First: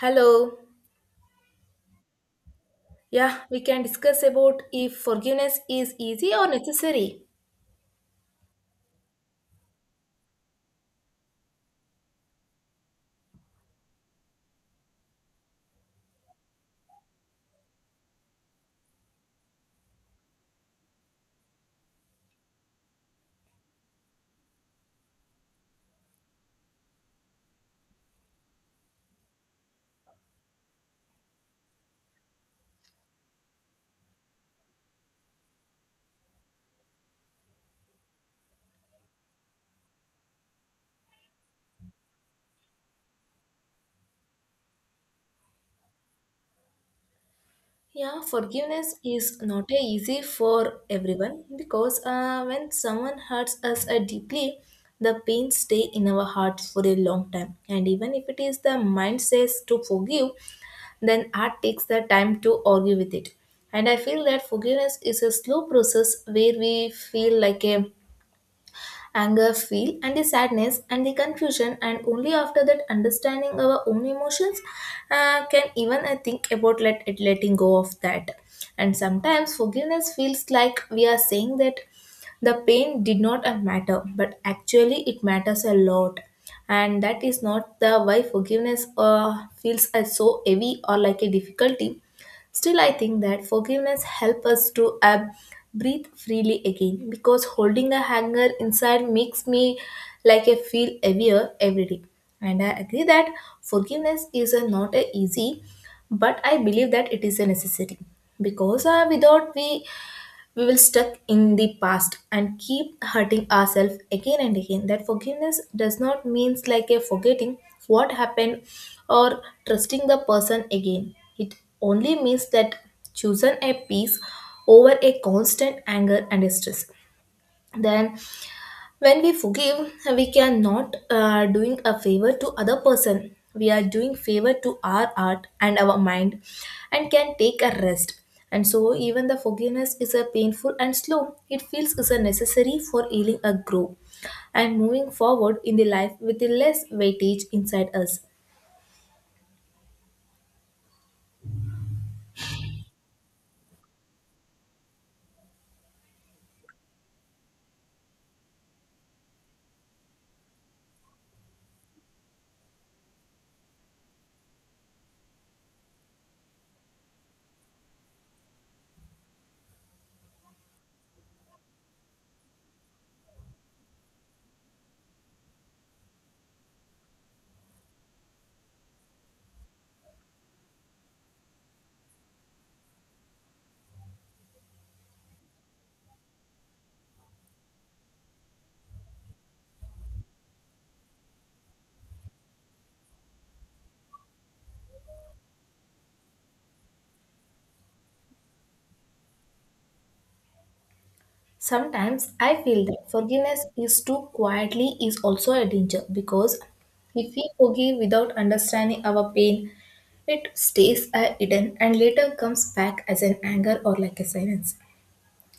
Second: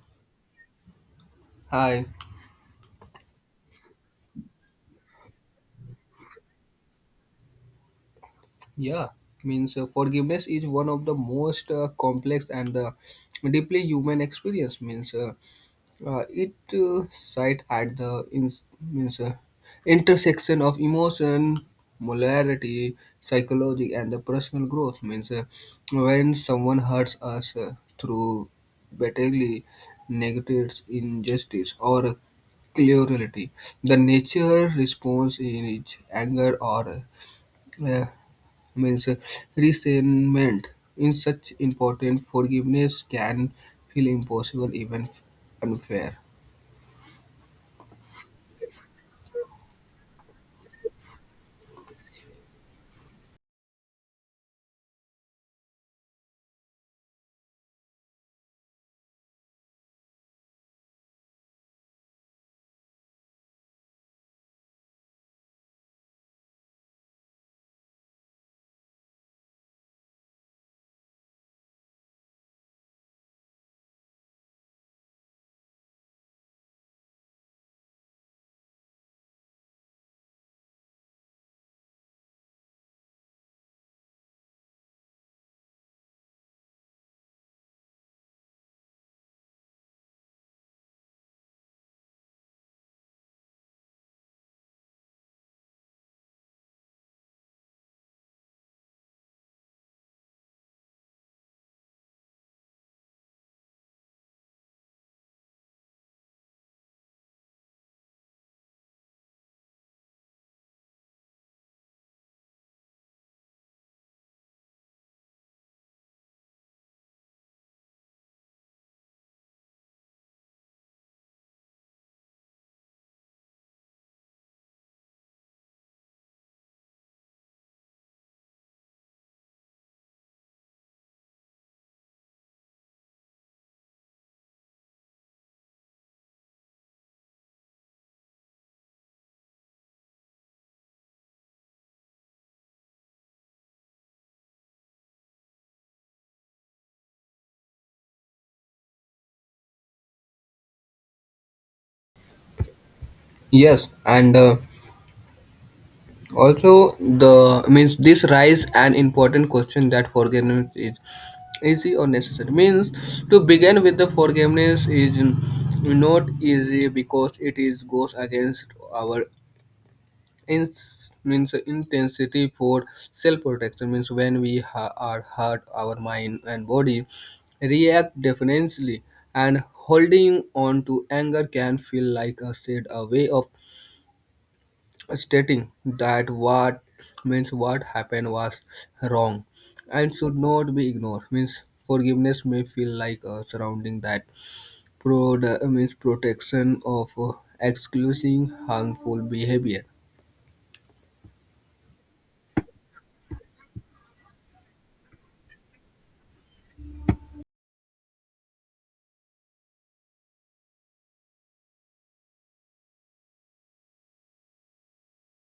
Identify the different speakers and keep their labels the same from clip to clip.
Speaker 1: Hello.
Speaker 2: Hi.
Speaker 1: Yeah, we can discuss about if forgiveness is easy or necessary.
Speaker 2: Yeah, means forgiveness is one of the most complex and deeply human experience. Means it sits at the in, means intersection of emotion, molarity, psychology, and the personal growth. Means When someone hurts us through badly negative injustice or cruelty, the nature response in each anger or uh, means resentment in such important forgiveness can feel impossible, even unfair.
Speaker 1: Yeah, forgiveness is not a easy for everyone because when someone hurts us deeply, the pain stay in our hearts for a long time. And even if it is the mind says to forgive, then art takes the time to argue with it. And I feel that forgiveness is a slow process where we feel like a anger feel and the sadness and the confusion, and only after that understanding our own emotions can even I think about let it letting go of that. And sometimes forgiveness feels like we are saying that the pain did not matter, but actually it matters a lot, and that is not the why forgiveness feels as so heavy or like a difficulty. Still, I think that forgiveness helps us to breathe freely again, because holding a hanger inside makes me like I feel heavier every day. And I agree that forgiveness is a, not a easy, but I believe that it is a necessary because without we will stuck in the past and keep hurting ourselves again and again. That forgiveness does not means like a forgetting what happened or trusting the person again. It only means that choosing a peace over a constant anger and stress. Then when we forgive we cannot doing a favor to other person, we are doing favor to our heart and our mind and can take a rest. And so even the forgiveness is a painful and slow, it feels is a necessary for healing a grow and moving forward in the life with the less weightage inside us.
Speaker 2: Yes, and also the means this rise an important question that forgiveness is easy or necessary. Means to begin with the forgiveness is not easy because it is goes against our Ins means intensity for self-protection. Means when are hurt, our mind and body react defensively, and holding on to anger can feel like a said a way of stating that what happened was wrong and should not be ignored. Means forgiveness may feel like a surrounding that pro protection of excluding harmful behavior.
Speaker 1: Sometimes I feel that forgiveness is too quietly is also a danger, because if we forgive without understanding our pain, it stays a hidden and later comes back as an anger or like a silence.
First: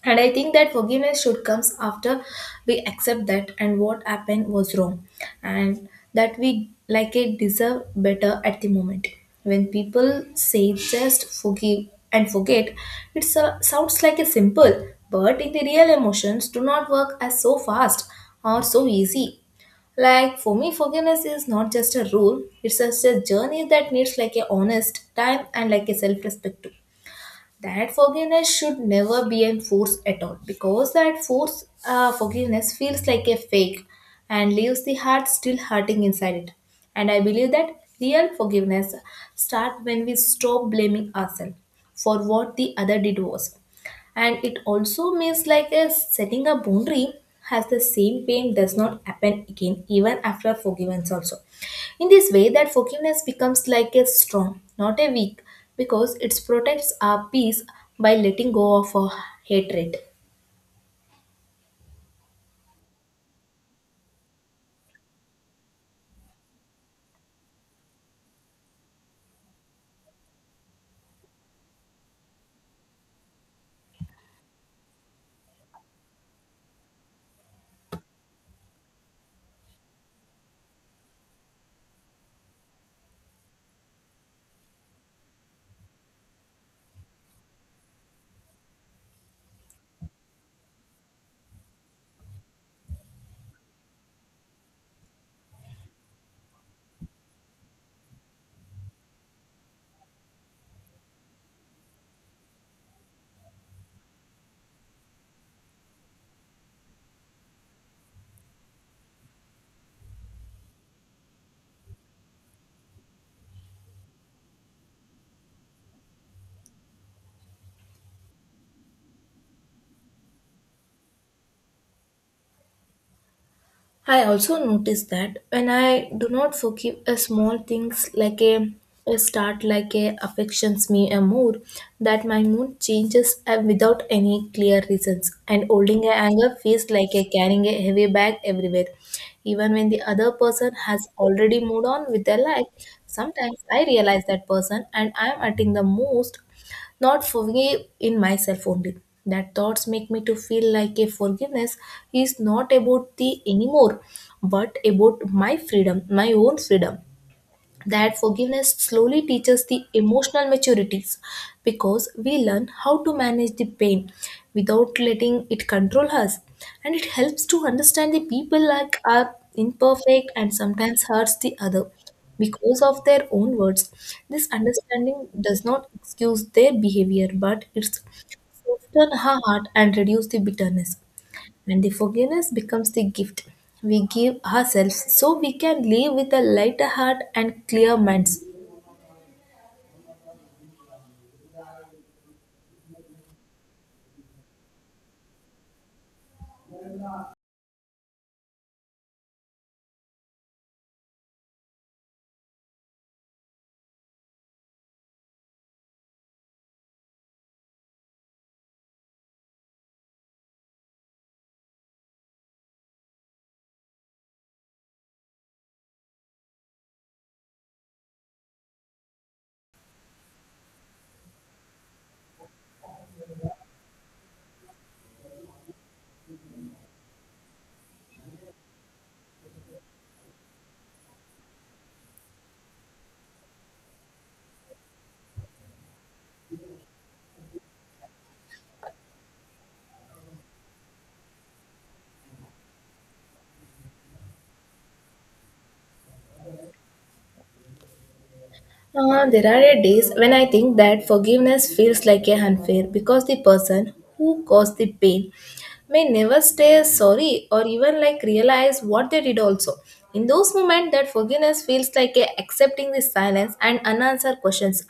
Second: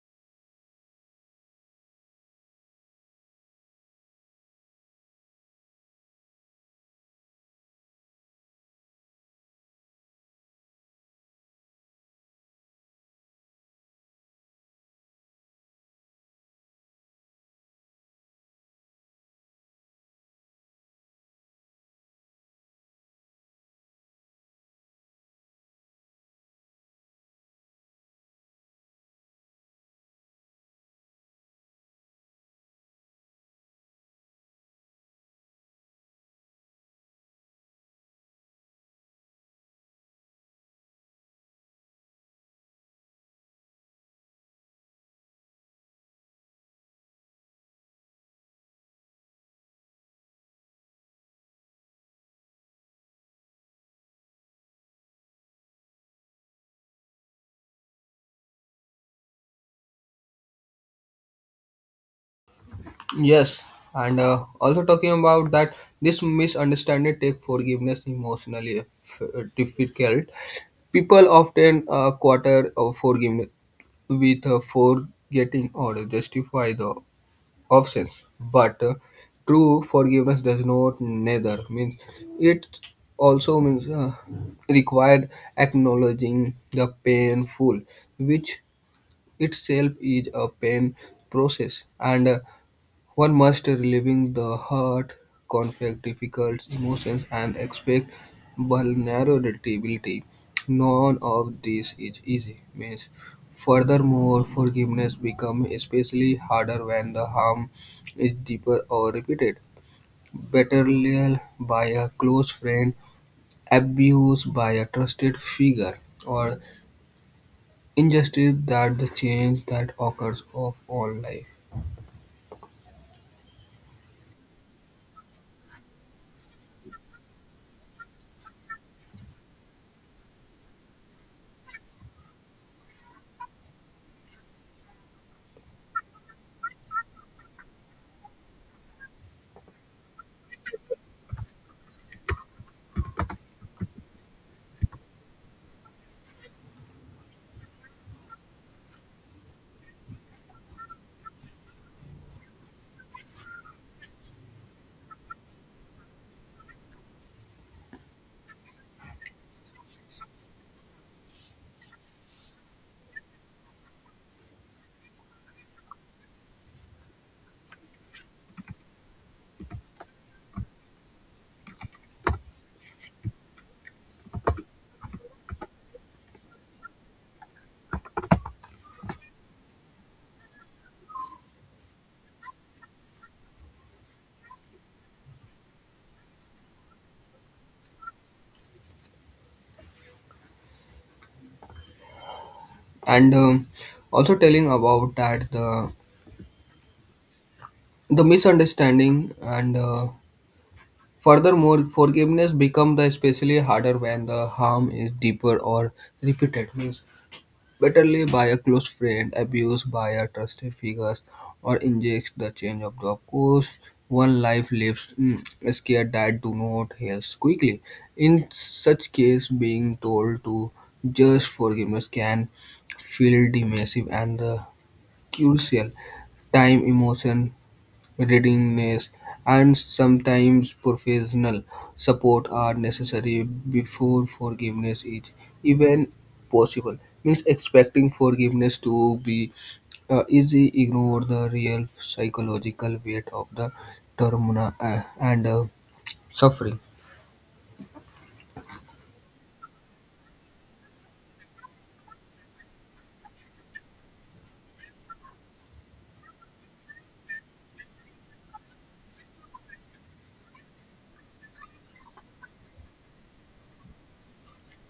Speaker 1: And I think that forgiveness should comes after we accept that and what happened was wrong, and that we like it deserve better at the moment. When people say just forgive and forget, it sounds like a simple, but in the real emotions do not work as so fast or so easy. Like for me, forgiveness is not just a rule, it's just a journey that needs like a honest time and like a self-respect too. That forgiveness should never be enforced at all, because that forced forgiveness feels like a fake and leaves the heart still hurting inside it. And I believe that real forgiveness starts when we stop blaming ourselves for what the other did was, and it also means like a setting a boundary has the same pain does not happen again even after forgiveness also. In this way that forgiveness becomes like a strong, not a weak, because it protects our peace by letting go of our hatred.
Speaker 2: Yes, and also talking about that, this misunderstanding take forgiveness difficult. People often quarter of forgiveness with forgetting or justify the offense, but true forgiveness does not neither means it. Also means required acknowledging the painful, which itself is a pain process and. One must relieve the hurt, conflict, difficult emotions, and expect vulnerability. None of this is easy. Means, furthermore, forgiveness becomes especially harder when the harm is deeper or repeated. Betrayal by a close friend, abuse by a trusted figure, or injustice that the change that occurs of all life.
Speaker 1: I also notice that when I do not forgive a small things like a start like a affections me a mood, that my mood changes without any clear reasons, and holding a anger feels like a carrying a heavy bag everywhere, even when the other person has already moved on with their life. Sometimes I realize that person and I am acting the most not forgive in myself only. That thoughts make me to feel like a forgiveness is not about the anymore, but about my freedom, my own freedom. That forgiveness slowly teaches the emotional maturities, because we learn how to manage the pain without letting it control us, and it helps to understand the people like are imperfect and sometimes hurts the other because of their own words. This understanding does not excuse their behavior, but it's soften her heart and reduce the bitterness, and the forgiveness becomes the gift we give ourselves so we can live with a lighter heart and clear minds.
Speaker 2: And also telling about that the misunderstanding and furthermore forgiveness become the especially harder when the harm is deeper or repeated. Means bitterly by a close friend, abused by a trusted figures, or injects the change of the of course one life lives. Scared that do not heal quickly. In such case being told to just forgiveness can feel dismissive and crucial time emotion readiness, and sometimes professional support are necessary before forgiveness is even possible. Means expecting forgiveness to be easy ignore the real psychological weight of the trauma and suffering.
Speaker 1: There are a days when I think that forgiveness feels like a unfair, because the person who caused the pain may never stay sorry or even like realize what they did also. In those moments that forgiveness feels like a accepting the silence and unanswered questions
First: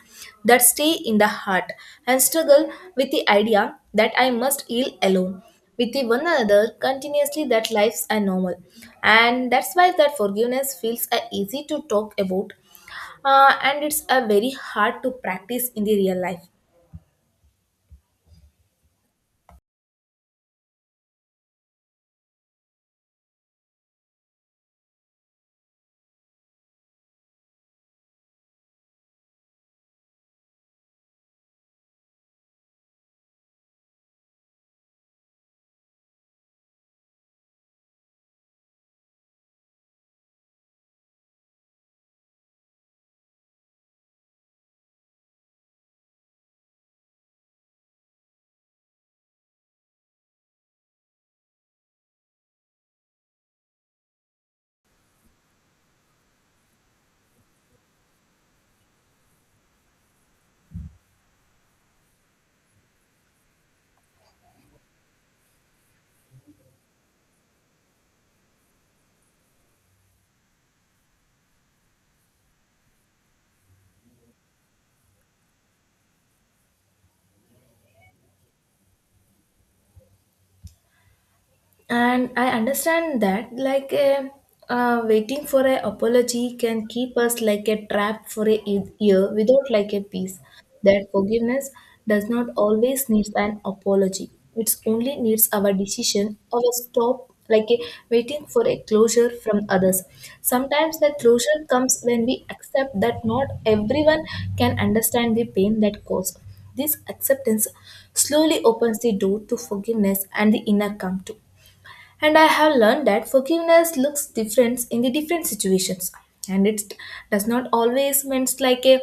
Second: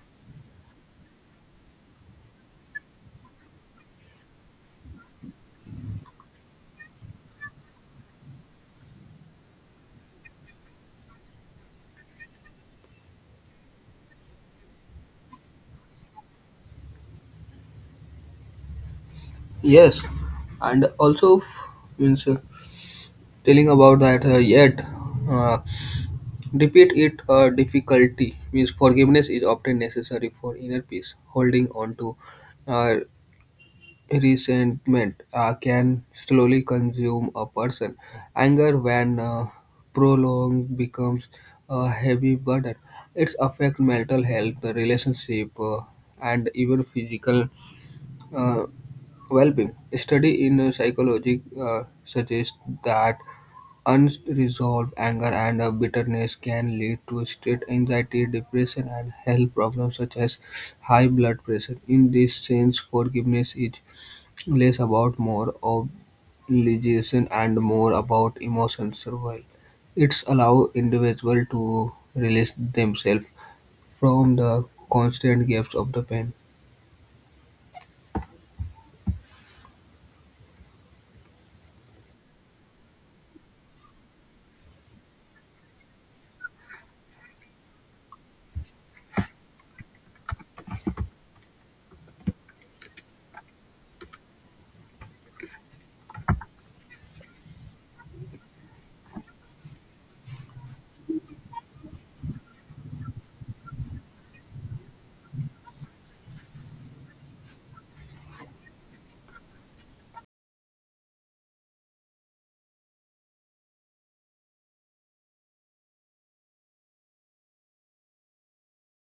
Speaker 1: that stay in the heart, and struggle with the idea that I must heal alone with the one another continuously that lives are normal. And that's why that forgiveness feels easy to talk about and it's a very hard to practice in the real life.
Speaker 2: Yes, and also f- means. Telling about that yet uh, repeat it difficulty. Means forgiveness is often necessary for inner peace. Holding on to uh, resentment can slowly consume a person. Anger when prolonged becomes a heavy burden. It affects mental health, the relationship and even physical uh, well-being. A study in psychology suggests that unresolved anger and bitterness can lead to state anxiety, depression, and health problems such as high blood pressure. In this sense, forgiveness is less about more obligation and more about emotional survival. It's allow individual to release themselves from the constant gaps of the pain.
Speaker 1: And I understand that like a waiting for a apology can keep us like a trap for a year without like a peace. That forgiveness does not always needs an apology, it's only needs our decision or a stop like a waiting for a closure from others. Sometimes the closure comes when we accept that not everyone can understand the pain that caused. This acceptance slowly opens the door to forgiveness and the inner calm too. And I have learned that forgiveness looks different in the different situations. And it does not always means like a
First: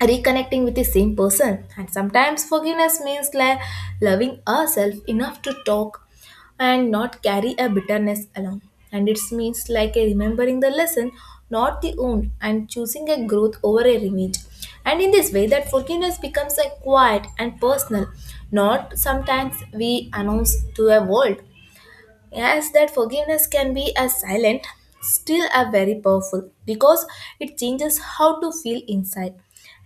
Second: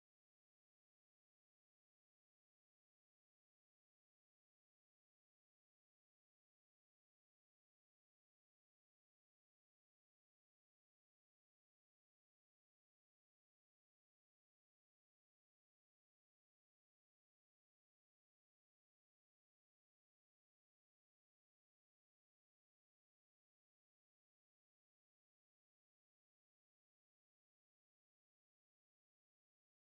Speaker 1: reconnecting with the same person. And sometimes forgiveness means like loving ourselves enough to talk and not carry a bitterness along. And it means like a remembering the lesson, not the wound, and choosing a growth over a revenge. And in this way, that forgiveness becomes a quiet and personal, not sometimes we announce to a world. Yes, that forgiveness can be a silent, still a very powerful, because it changes how to feel inside.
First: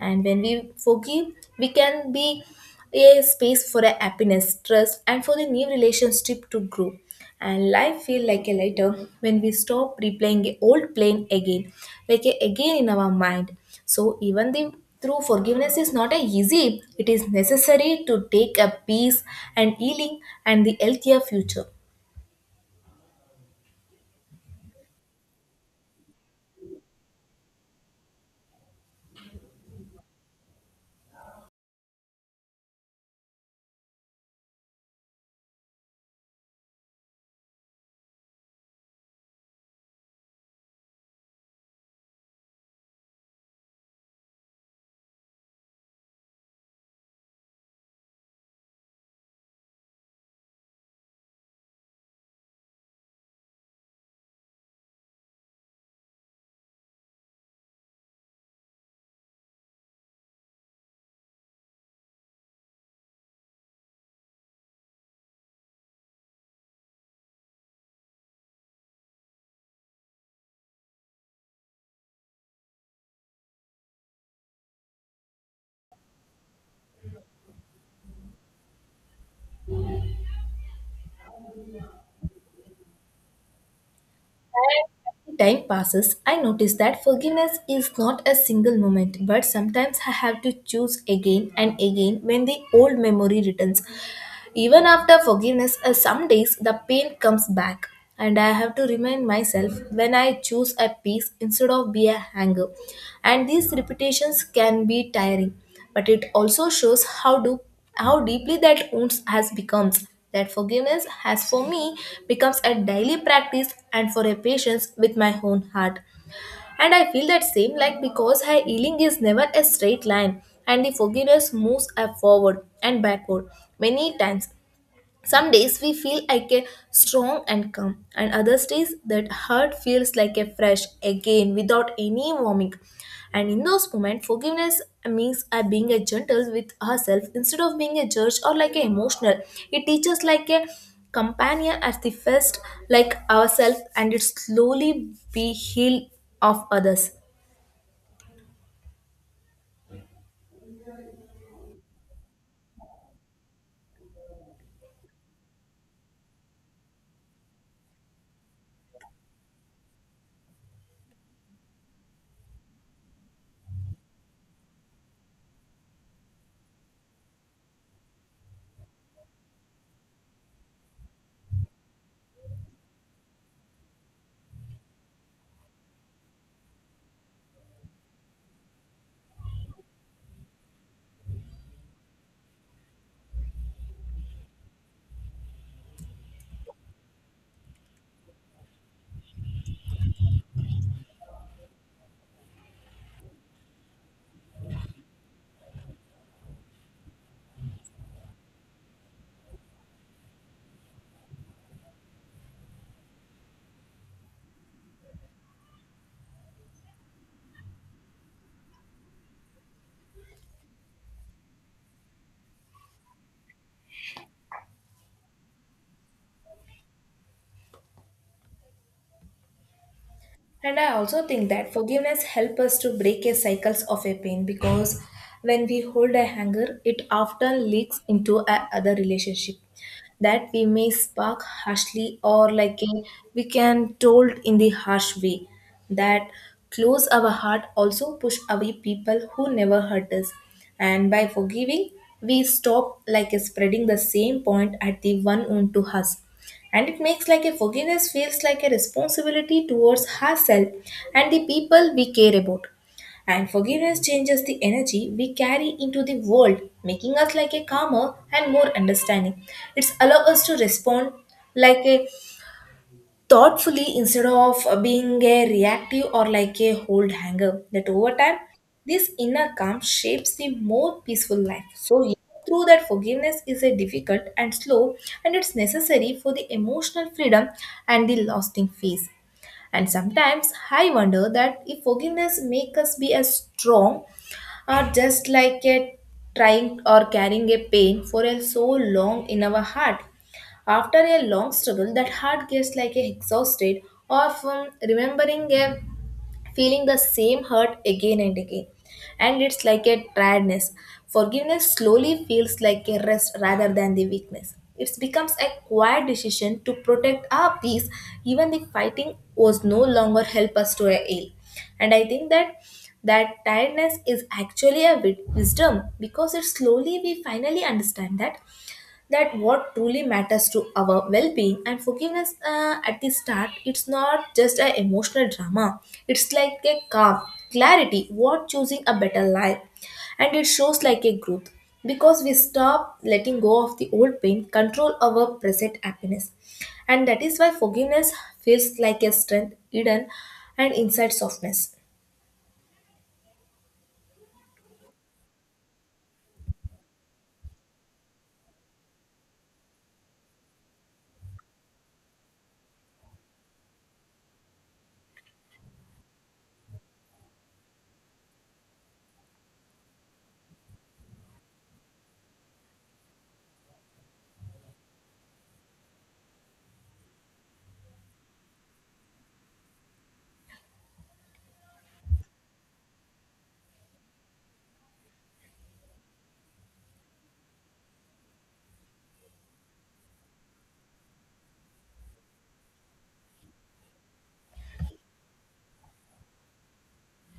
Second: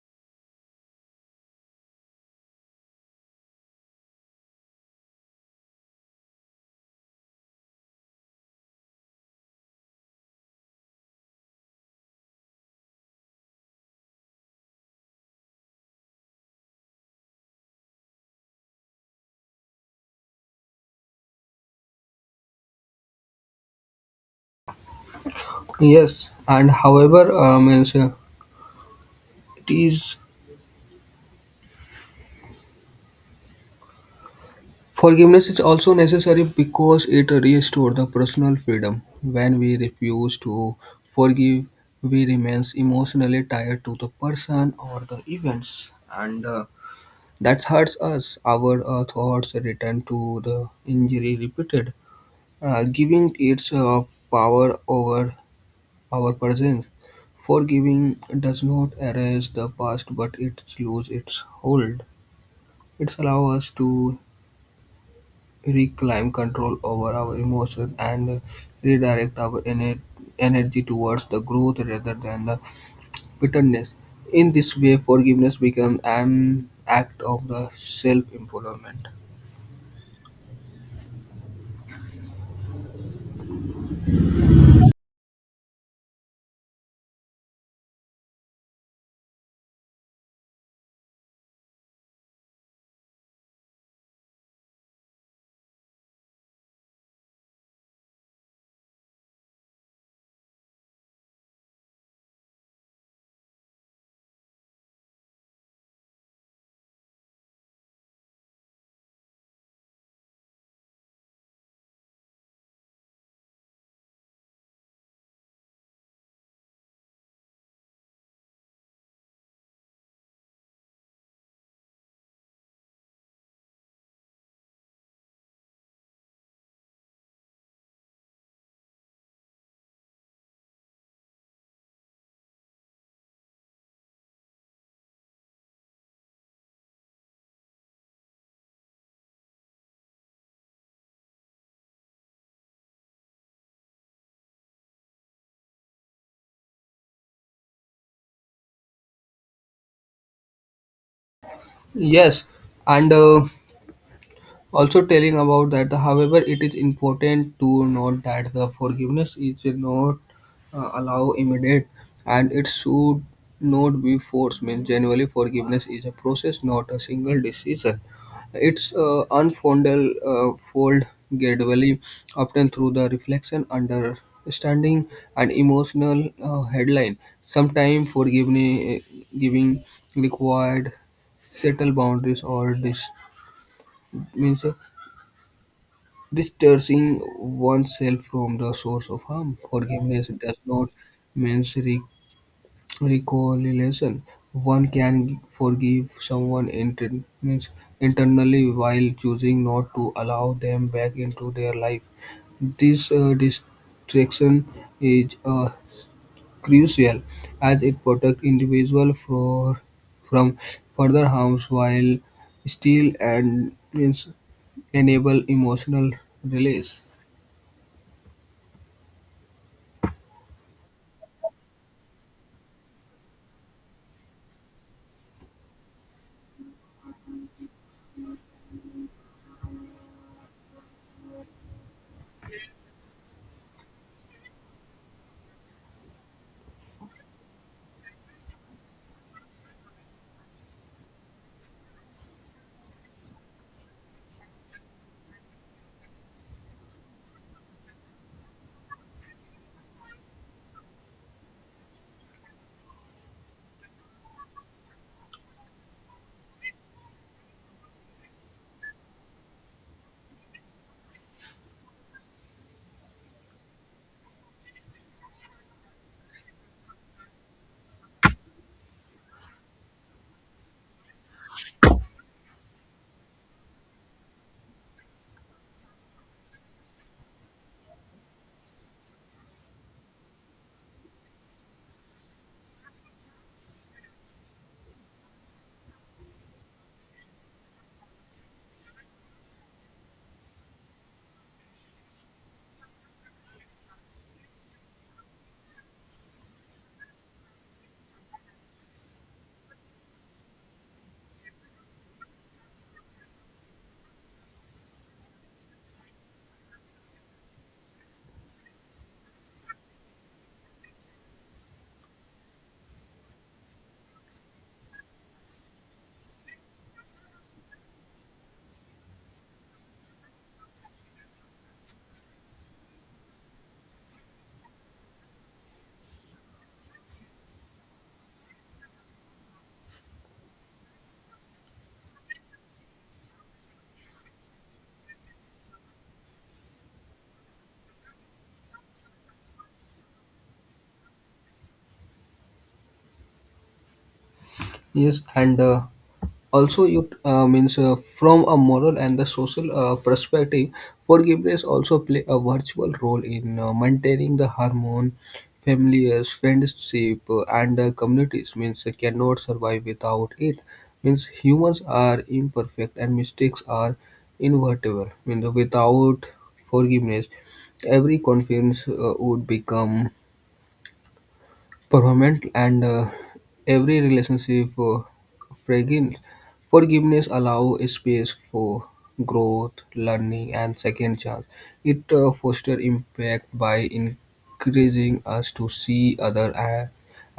Speaker 1: And when we forgive, we can be a space for a happiness, trust, and for the new relationship to grow. And life feel like a lighter when we stop replaying a old plane again, like a again in our mind. So even the through forgiveness is not a easy, it is necessary to take a peace and healing and the healthier future.
Speaker 2: Yes, and however, means it is forgiveness is also necessary because it restores the personal freedom. When we refuse to forgive, we remains emotionally tied to the person or the events, and that hurts us. Our thoughts return to the injury repeated, giving its power over our presence. Forgiving does not erase the past, but it loses its hold. It allows us to reclaim control over our emotions and redirect energy towards the growth rather than the bitterness. In this way, forgiveness becomes an act of the self-improvement.
Speaker 1: And as the time passes, I notice that forgiveness is not a single moment, but sometimes I have to choose again and again when the old memory returns. Even after forgiveness, some days the pain comes back, and I have to remind myself when I choose a peace instead of be a hanger. And these repetitions can be tiring, but it also shows how deeply that wounds has becomes. That forgiveness has for me becomes a daily practice and for a patience with my own heart. And I feel that same like because her healing is never a straight line, and the forgiveness moves up forward and backward many times. Some days we feel like a strong and calm, and other days that hurt feels like a fresh again without any warming. And in those moments, forgiveness means being a gentle with ourselves instead of being a judge or like a emotional. It teaches like a companion at the first, like ourselves, and it slowly be healed of others.
Speaker 2: Yes, and also telling about that however it is important to note that the forgiveness is not allow immediate and it should not be forced. Means generally forgiveness is a process, not a single decision. It's unfolded fold gradually often through the reflection understanding and emotional headline. Sometimes forgiveness giving required settle boundaries or this means distancing oneself from the source of harm. Forgiveness does not mean re- reconciliation. One can forgive someone inter- means internally while choosing not to allow them back into their life. This distraction is crucial as it protects individual for, from further harms while still and means enable emotional release.
Speaker 1: And I also think that forgiveness helps us to break a cycles of a pain, because when we hold a anger, it often leaks into a other relationship that we may spark harshly or like a, we can told in the harsh way that close our heart also push away people who never hurt us. And by forgiving, we stop like spreading the same point at the one on to us, and it makes like a forgiveness feels like a responsibility towards herself and the people we care about. And forgiveness changes the energy we carry into the world, making us like a calmer and more understanding. It's allow us to respond like a thoughtfully instead of being a reactive or like a hold hanger that over time this inner calm shapes the more peaceful life. So yeah, through that forgiveness is a difficult and slow, and it's necessary for the emotional freedom and the lasting peace. And sometimes I wonder that if forgiveness make us be as strong or just like a trying or carrying a pain for a so long in our heart. After a long struggle, that heart gets like a exhausted, often remembering a feeling the same hurt again and again. And it's like a tiredness. Forgiveness slowly feels like a rest rather than the weakness. It becomes a quiet decision to protect our peace, even the fighting was no longer help us to a ail. And I think that tiredness is actually a wisdom, because it slowly we finally understand that what truly matters to our well-being. And forgiveness at the start it's not just an emotional drama, it's like a calm clarity what choosing a better life. And it shows like a growth, because we stop letting go of the old pain control our present happiness. And that is why forgiveness feels like a strength hidden and inside softness.
Speaker 2: Yes, and also you means from a moral and the social perspective, forgiveness also play a virtual role in maintaining the harmony, families, friendship, and communities. Means they cannot survive without it. Means humans are imperfect and mistakes are inevitable. Means without forgiveness, every confidence would become permanent and every relationship fragile. Forgiveness allows space for growth, learning, and second chance. It fosters impact by encouraging us to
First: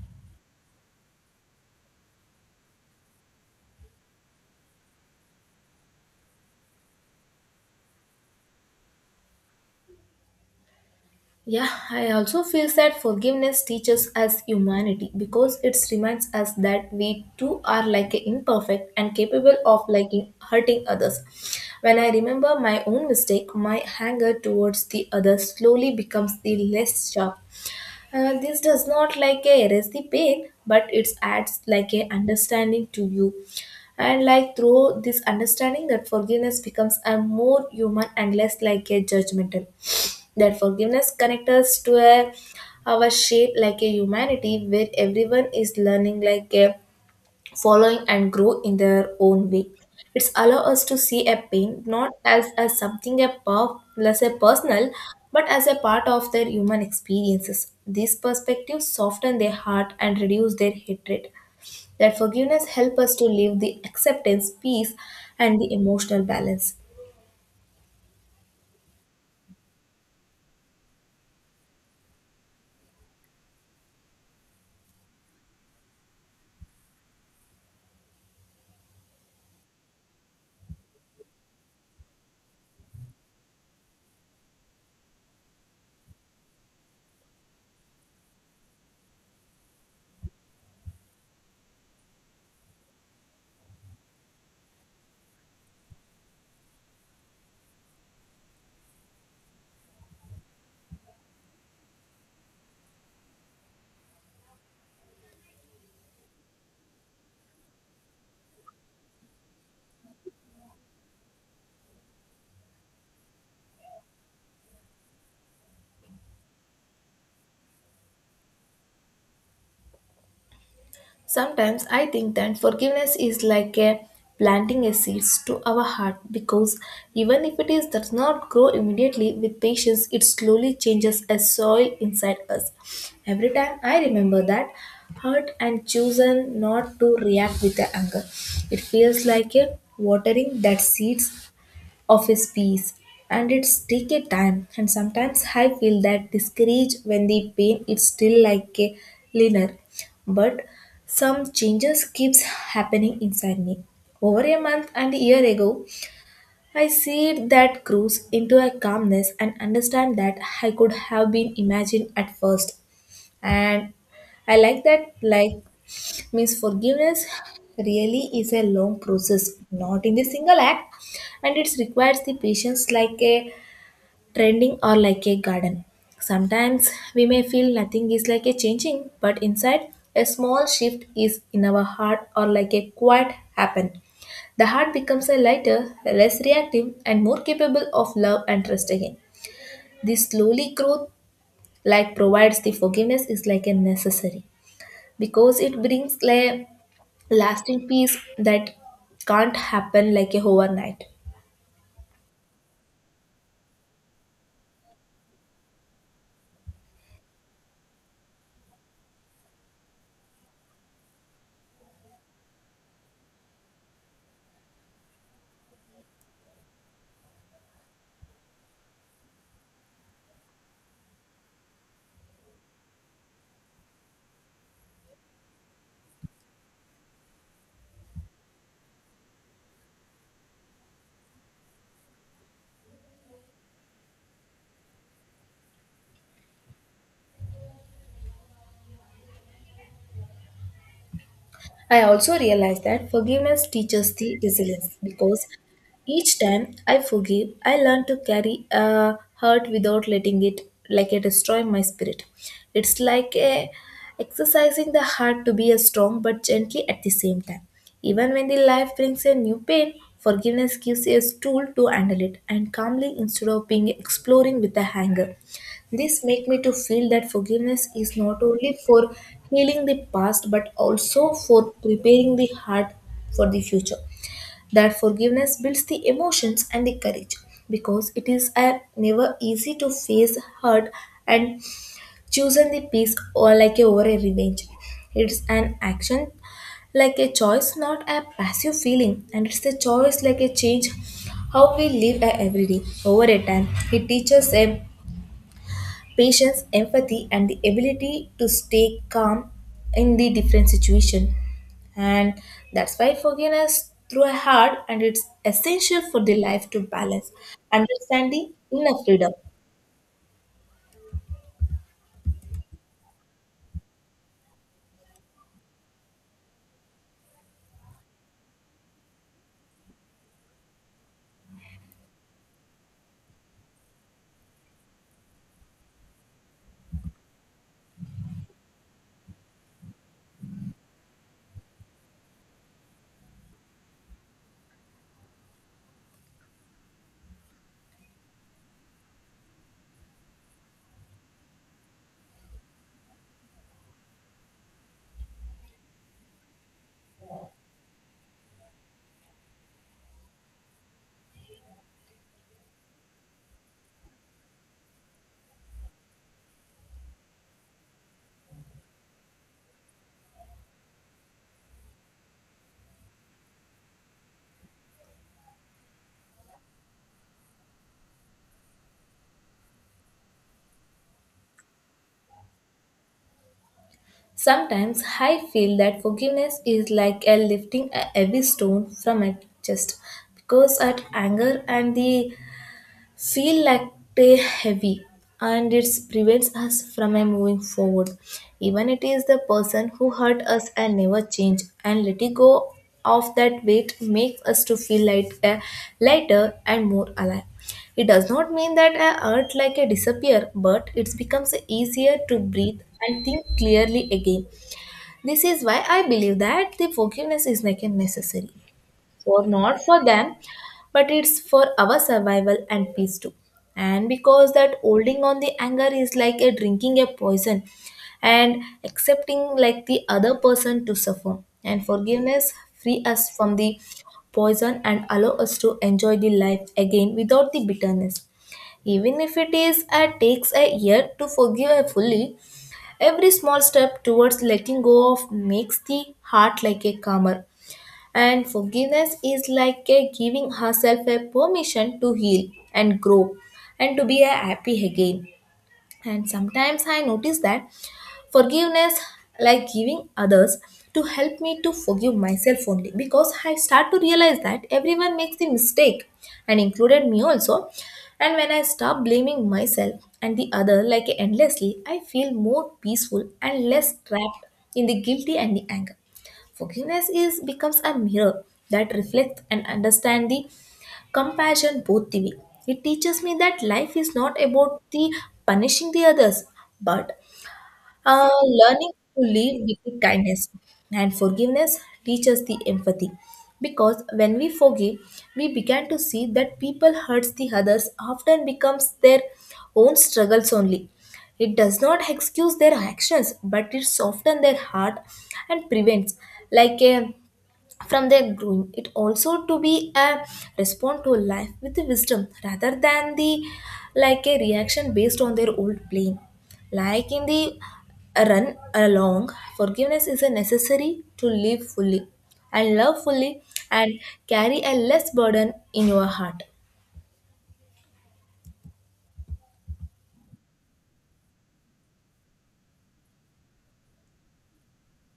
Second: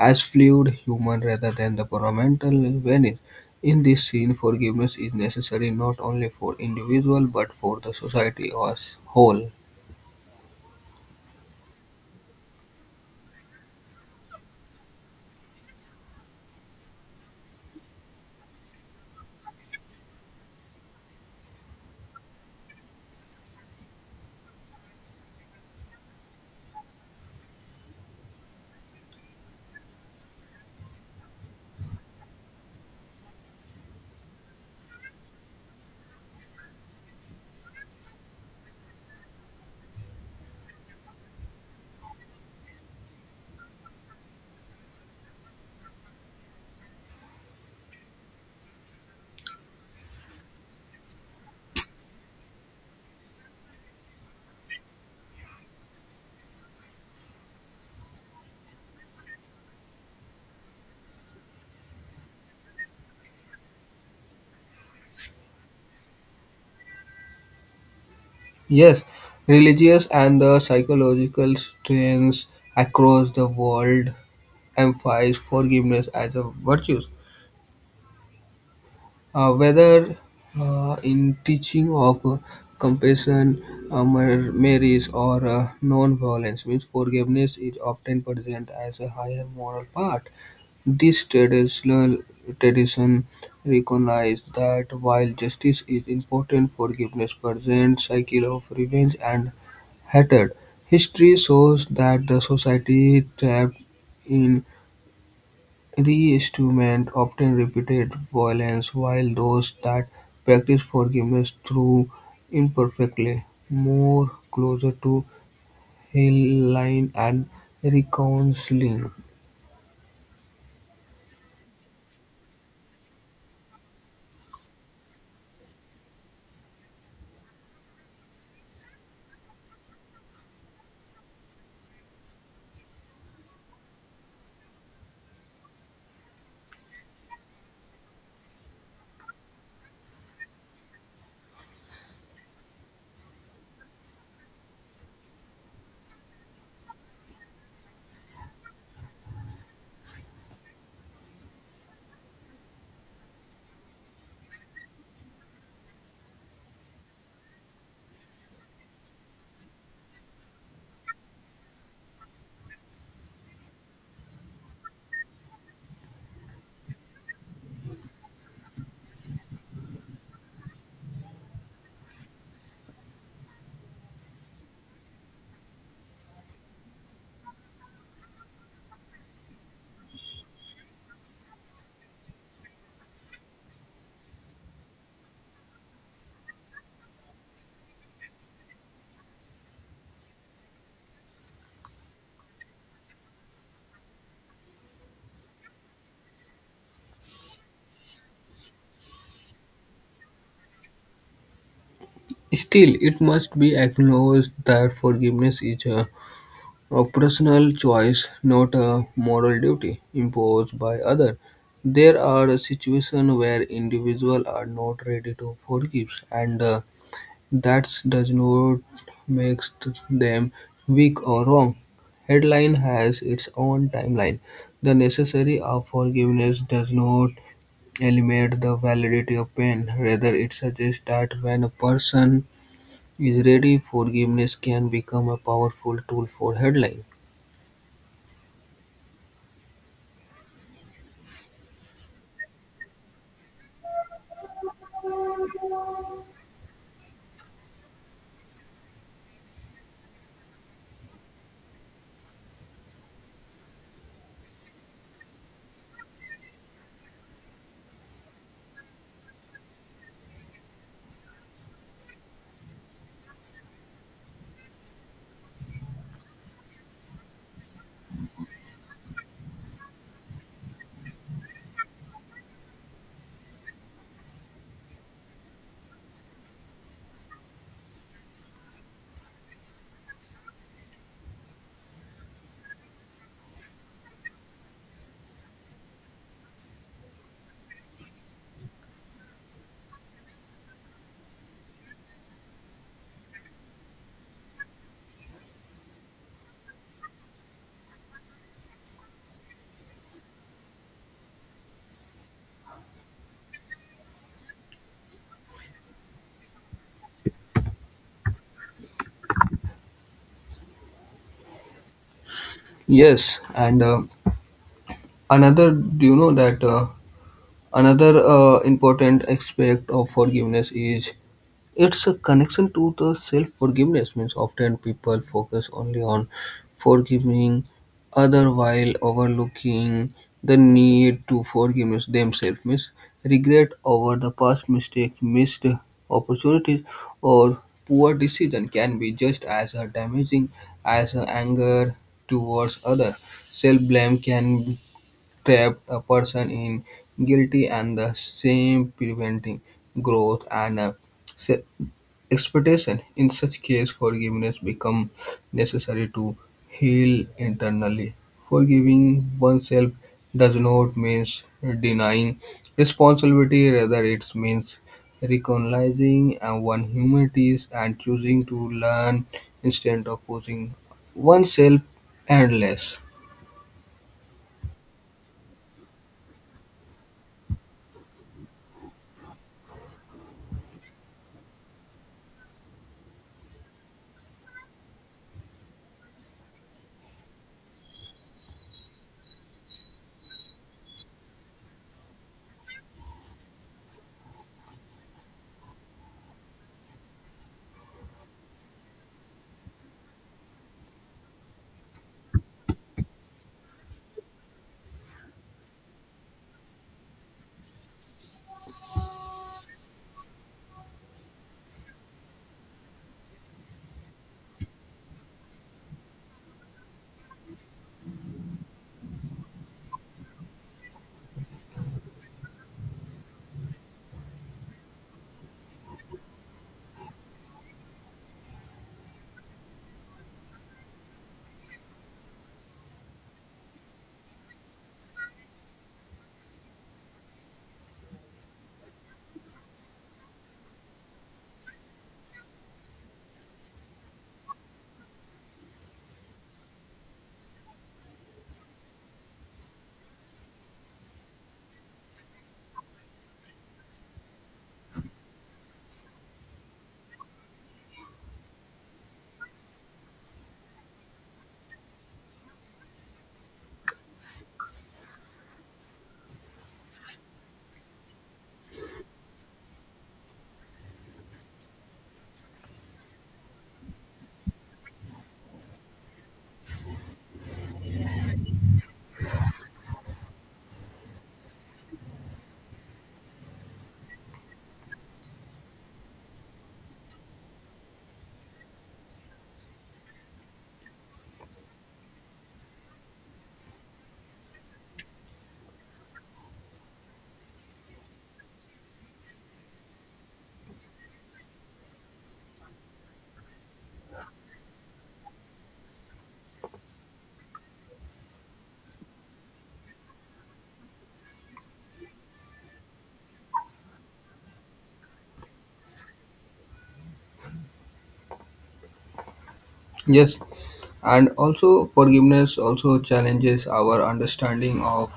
Speaker 2: as fluid human rather than the fundamental vanish. In this scene, forgiveness is necessary not only for individual but for the society as whole.
Speaker 1: Yeah, I also feel that forgiveness teaches us humanity, because it reminds us that we too are like imperfect and capable of liking hurting others. When I remember my own mistake, my anger towards the others slowly becomes the less sharp. This does not like a erase the pain, but it adds like a understanding to you. And like through this understanding that forgiveness becomes a more human and less like a judgmental. That forgiveness connects us to a our shape like a humanity where everyone is learning like a following and grow in their own way. It's allow us to see a pain not as, something a per, less a personal, but as a part of their human experiences. These perspectives soften their heart and reduce their hatred. That forgiveness help us to live the acceptance, peace, and the emotional balance.
Speaker 2: Yes, religious and the psychological strains across the world emphasize forgiveness as a virtue, whether in teaching of compassion, merits, or non-violence. Means forgiveness is often present as a higher moral part. This tradition recognizes that while justice is important, forgiveness presents cycle of revenge and hatred. History shows that the society trapped in the instrument often repeated violence, while those that practice forgiveness through imperfectly more closer to healing and reconciling.
Speaker 1: Sometimes I think that forgiveness is like a planting a seeds to our heart because even if it is does not grow immediately, with patience it slowly changes as soil inside us. Every time I remember that hurt and chosen not to react with the anger, it feels like a watering that seeds of his piece, and it's take a time. And sometimes I feel that discouraged when the pain is still like a linear, but some changes keeps happening inside me over a month and a year ago. I see that grows into a calmness and understand that I could have been imagined at first. And I like that, like, means forgiveness really is a long process, not in the single act, and it requires the patience like a trending or like a garden. Sometimes we may feel nothing is like a changing, but inside a small shift is in our heart, or like a quiet happen. The heart becomes a lighter, less reactive, and more capable of love and trust again. This slowly growth, like provides the forgiveness, is like a necessary because it brings like lasting peace that can't happen like a overnight.
Speaker 2: Still, it must be acknowledged that forgiveness is a personal choice, not a moral duty imposed by others. There are situations where individuals are not ready to forgive, and the that does not make them weak or wrong. Headline has its own timeline. The necessity of forgiveness does not eliminate the validity of pain. Rather, it suggests that when a person is ready, forgiveness can become a powerful tool for headline.
Speaker 1: I also realize that forgiveness teaches the resilience because each time I forgive, I learn to carry a hurt without letting it like it destroy my spirit. It's like a exercising the heart to be a strong but gently at the same time. Even when the life brings a new pain, forgiveness gives us a tool to handle it and calmly instead of being exploring with a anger. This make me to feel that forgiveness is not only for healing the past but also for preparing the heart for the future. That forgiveness builds the emotions and the courage because it is a never easy to face hurt and choosing the peace or like a over a revenge. It's an action, like a choice, not a passive feeling, and it's a choice like a change how we live a every day over a time. It teaches a patience, empathy, and the ability to stay calm in the different situation. And that's why forgiveness through a heart and it's essential for the life to balance understanding inner freedom.
Speaker 2: Yes, and another, do you know that another important aspect of forgiveness is it's a connection to the self-forgiveness. Means often people focus only on forgiving other while overlooking the need to forgive themselves. Means regret over the past mistake, missed opportunities or poor decision can be just as a damaging as a anger towards other. Self-blame can trap a person in guilty and the same preventing growth and uh, expectation. In such case, forgiveness becomes necessary to heal internally. Forgiving oneself does not mean denying responsibility. Rather, it means recognizing one's humanities and choosing to learn instead of pushing oneself endless.
Speaker 1: Sometimes I feel that forgiveness is like a lifting a heavy stone from my chest, because at anger and the feel lactate heavy, and it prevents us from moving forward even it is the person who hurt us and never change. And letting go of that weight makes us to feel light, lighter and more alive. It does not mean that I hurt like a disappear, but it becomes easier to breathe and think clearly again. This is why I believe that the forgiveness is like a necessary for not for them, but it's for our survival and peace too. And because that holding on the anger is like a drinking a poison and accepting like the other person to suffer, and forgiveness free us from the poison and allow us to enjoy the life again without the bitterness. Even if it is takes a year to forgive her fully, every small step towards letting go of makes the heart like a calmer, and forgiveness is like a giving herself a permission to heal and grow and to be a happy again. And sometimes I notice that forgiveness, like giving others, to help me to forgive myself only because I start to realize that everyone makes the mistake, and included me also. And when I stop blaming myself and the other like endlessly, I feel more peaceful and less trapped in the guilty and the anger. Forgiveness is becomes a mirror that reflects and understands the compassion both the way. It teaches me that life is not about the punishing the others, but learning to live with kindness. And forgiveness teaches the empathy because when we forgive, we begin to see that people hurts the others often becomes their own struggles only. It does not excuse their actions, but it softens their heart and prevents like a from their growing it, also to be a respond to life with wisdom rather than the like a reaction based on their old blame. Like in the run along, forgiveness is a necessary to live fully and love fully and carry a less burden in your heart.
Speaker 2: Yes, and also forgiveness also challenges our understanding of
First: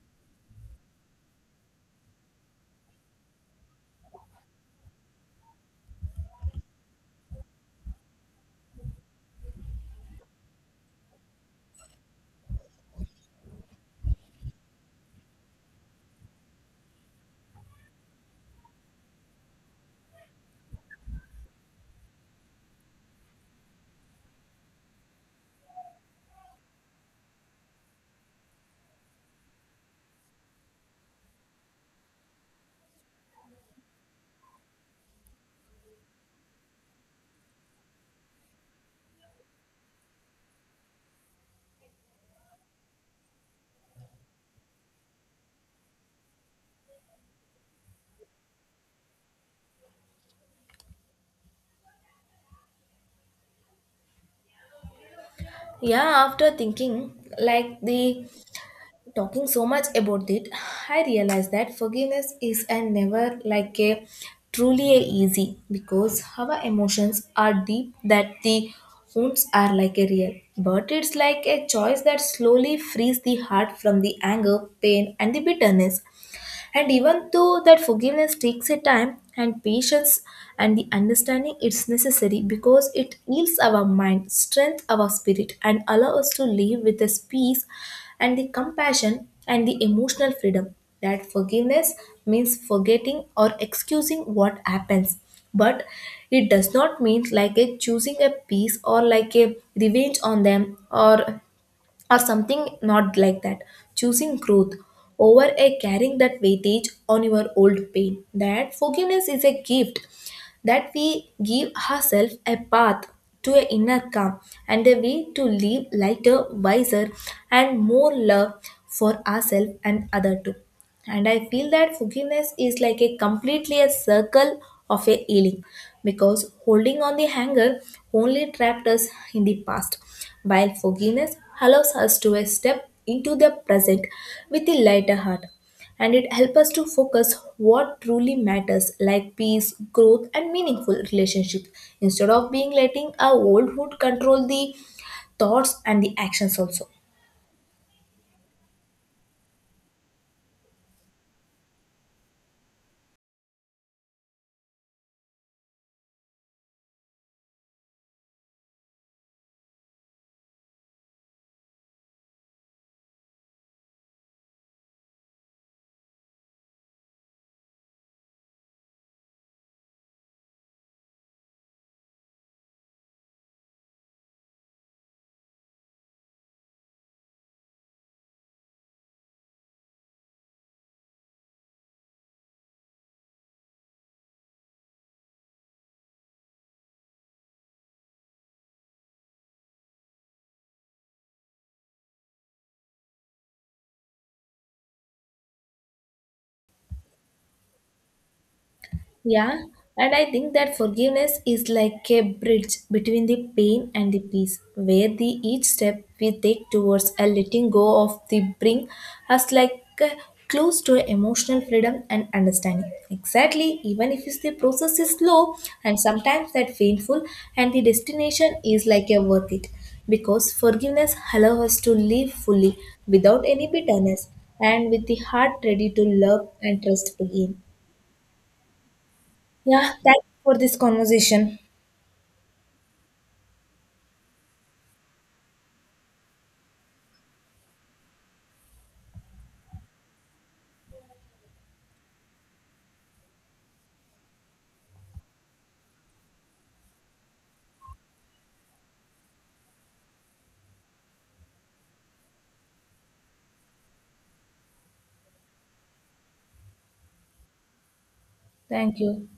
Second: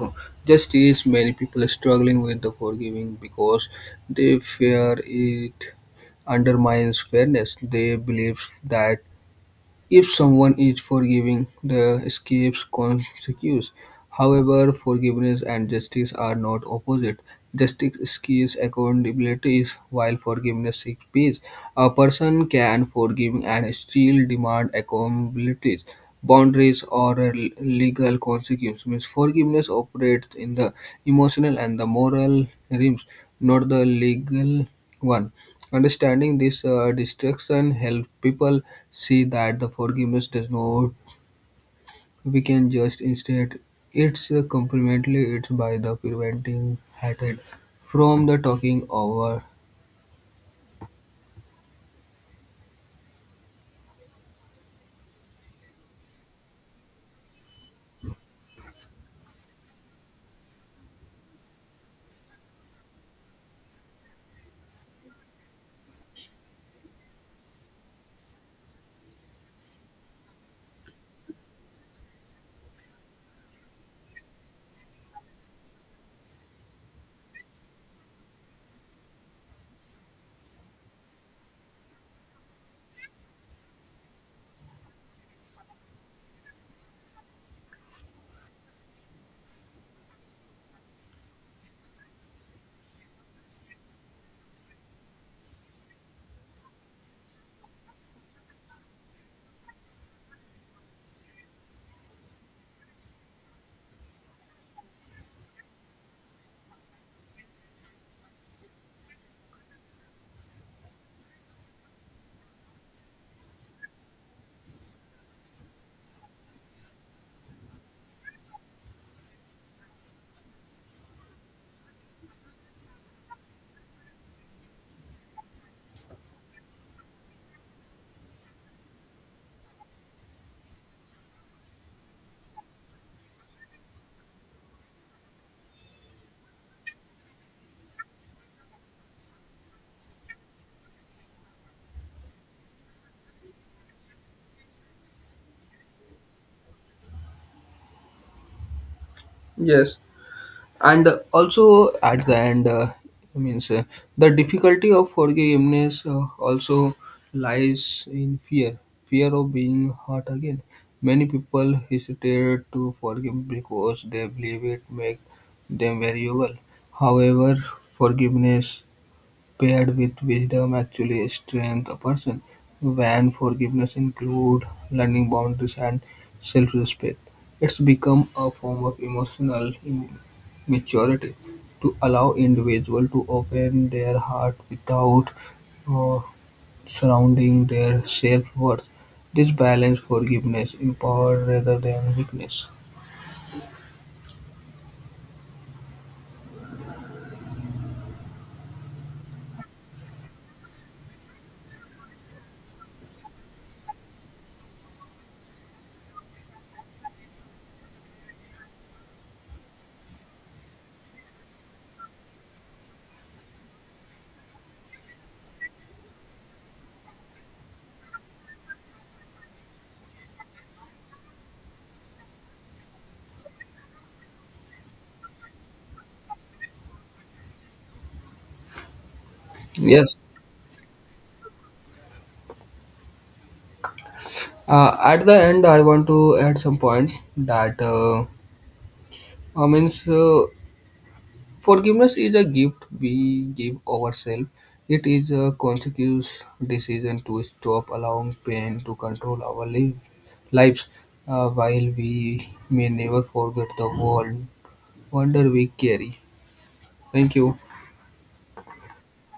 Speaker 2: justice. Many people are struggling with the forgiving because they fear it undermines fairness. They believe that if someone is forgiving, the escapes consequences. However, forgiveness and justice are not opposite. Justice seeks accountability, while forgiveness seeks peace. A person can forgive and still demand accountability, boundaries, or legal consequences. Means forgiveness operates in the emotional and the moral realms, not the legal one. Understanding this distinction helps people see that the forgiveness does not, we can just instead, it's complementary it's by the preventing hatred from the talking over.
Speaker 1: Yeah, after thinking like the talking so much about it, I realized that forgiveness is and never like a truly a easy because our emotions are deep, that the wounds are like a real. But it's like a choice that slowly frees the heart from the anger, pain, and the bitterness. And even though that forgiveness takes a time and patience and the understanding, it's necessary because it heals our mind, strength our spirit, and allows us to live with this peace and the compassion and the emotional freedom. That forgiveness means forgetting or excusing what happens. But it does not mean like a choosing a peace or like a revenge on them, or something not like that. Choosing growth over a carrying that weightage on your old pain. That forgiveness is a gift that we give ourselves, a path to an inner calm and a way to live lighter, wiser, and more love for ourselves and other too. And I feel that forgiveness is like a completely a circle of a healing, because holding on the hanger only trapped us in the past, while forgiveness allows us to step into the present with a lighter heart. And it helps us to focus what truly matters like peace, growth, and meaningful relationships, instead of being letting our old wood control the thoughts and the actions also.
Speaker 2: Yes, and also at the end means the difficulty of forgiveness also lies in fear, fear of being hurt again. Many people hesitate to forgive because they believe it makes them valuable. However, forgiveness paired with wisdom actually strengthen a person, when forgiveness includes learning boundaries and self-respect. It's become a form of maturity to allow individuals to open their heart without uh, surrounding their self-worth. This balance forgiveness empower rather than weakness.
Speaker 1: Yeah, and I think that forgiveness is like a bridge between the pain and the peace, where the each step we take towards a letting go of the bring us like close to emotional freedom and understanding. Exactly, even if it's the process is slow and sometimes that painful, and the destination is like a worth it, because forgiveness allows us to live fully without any bitterness and with the heart ready to love and trust again. Yeah,
Speaker 2: Yes.
Speaker 1: thanks for this conversation.
Speaker 2: At the end, I want to add some points that means forgiveness is a gift we give ourselves. It is a conscious decision to stop allowing pain to control lives. While we may never forget the world, wonder we carry. Thank you.
Speaker 1: Thank you.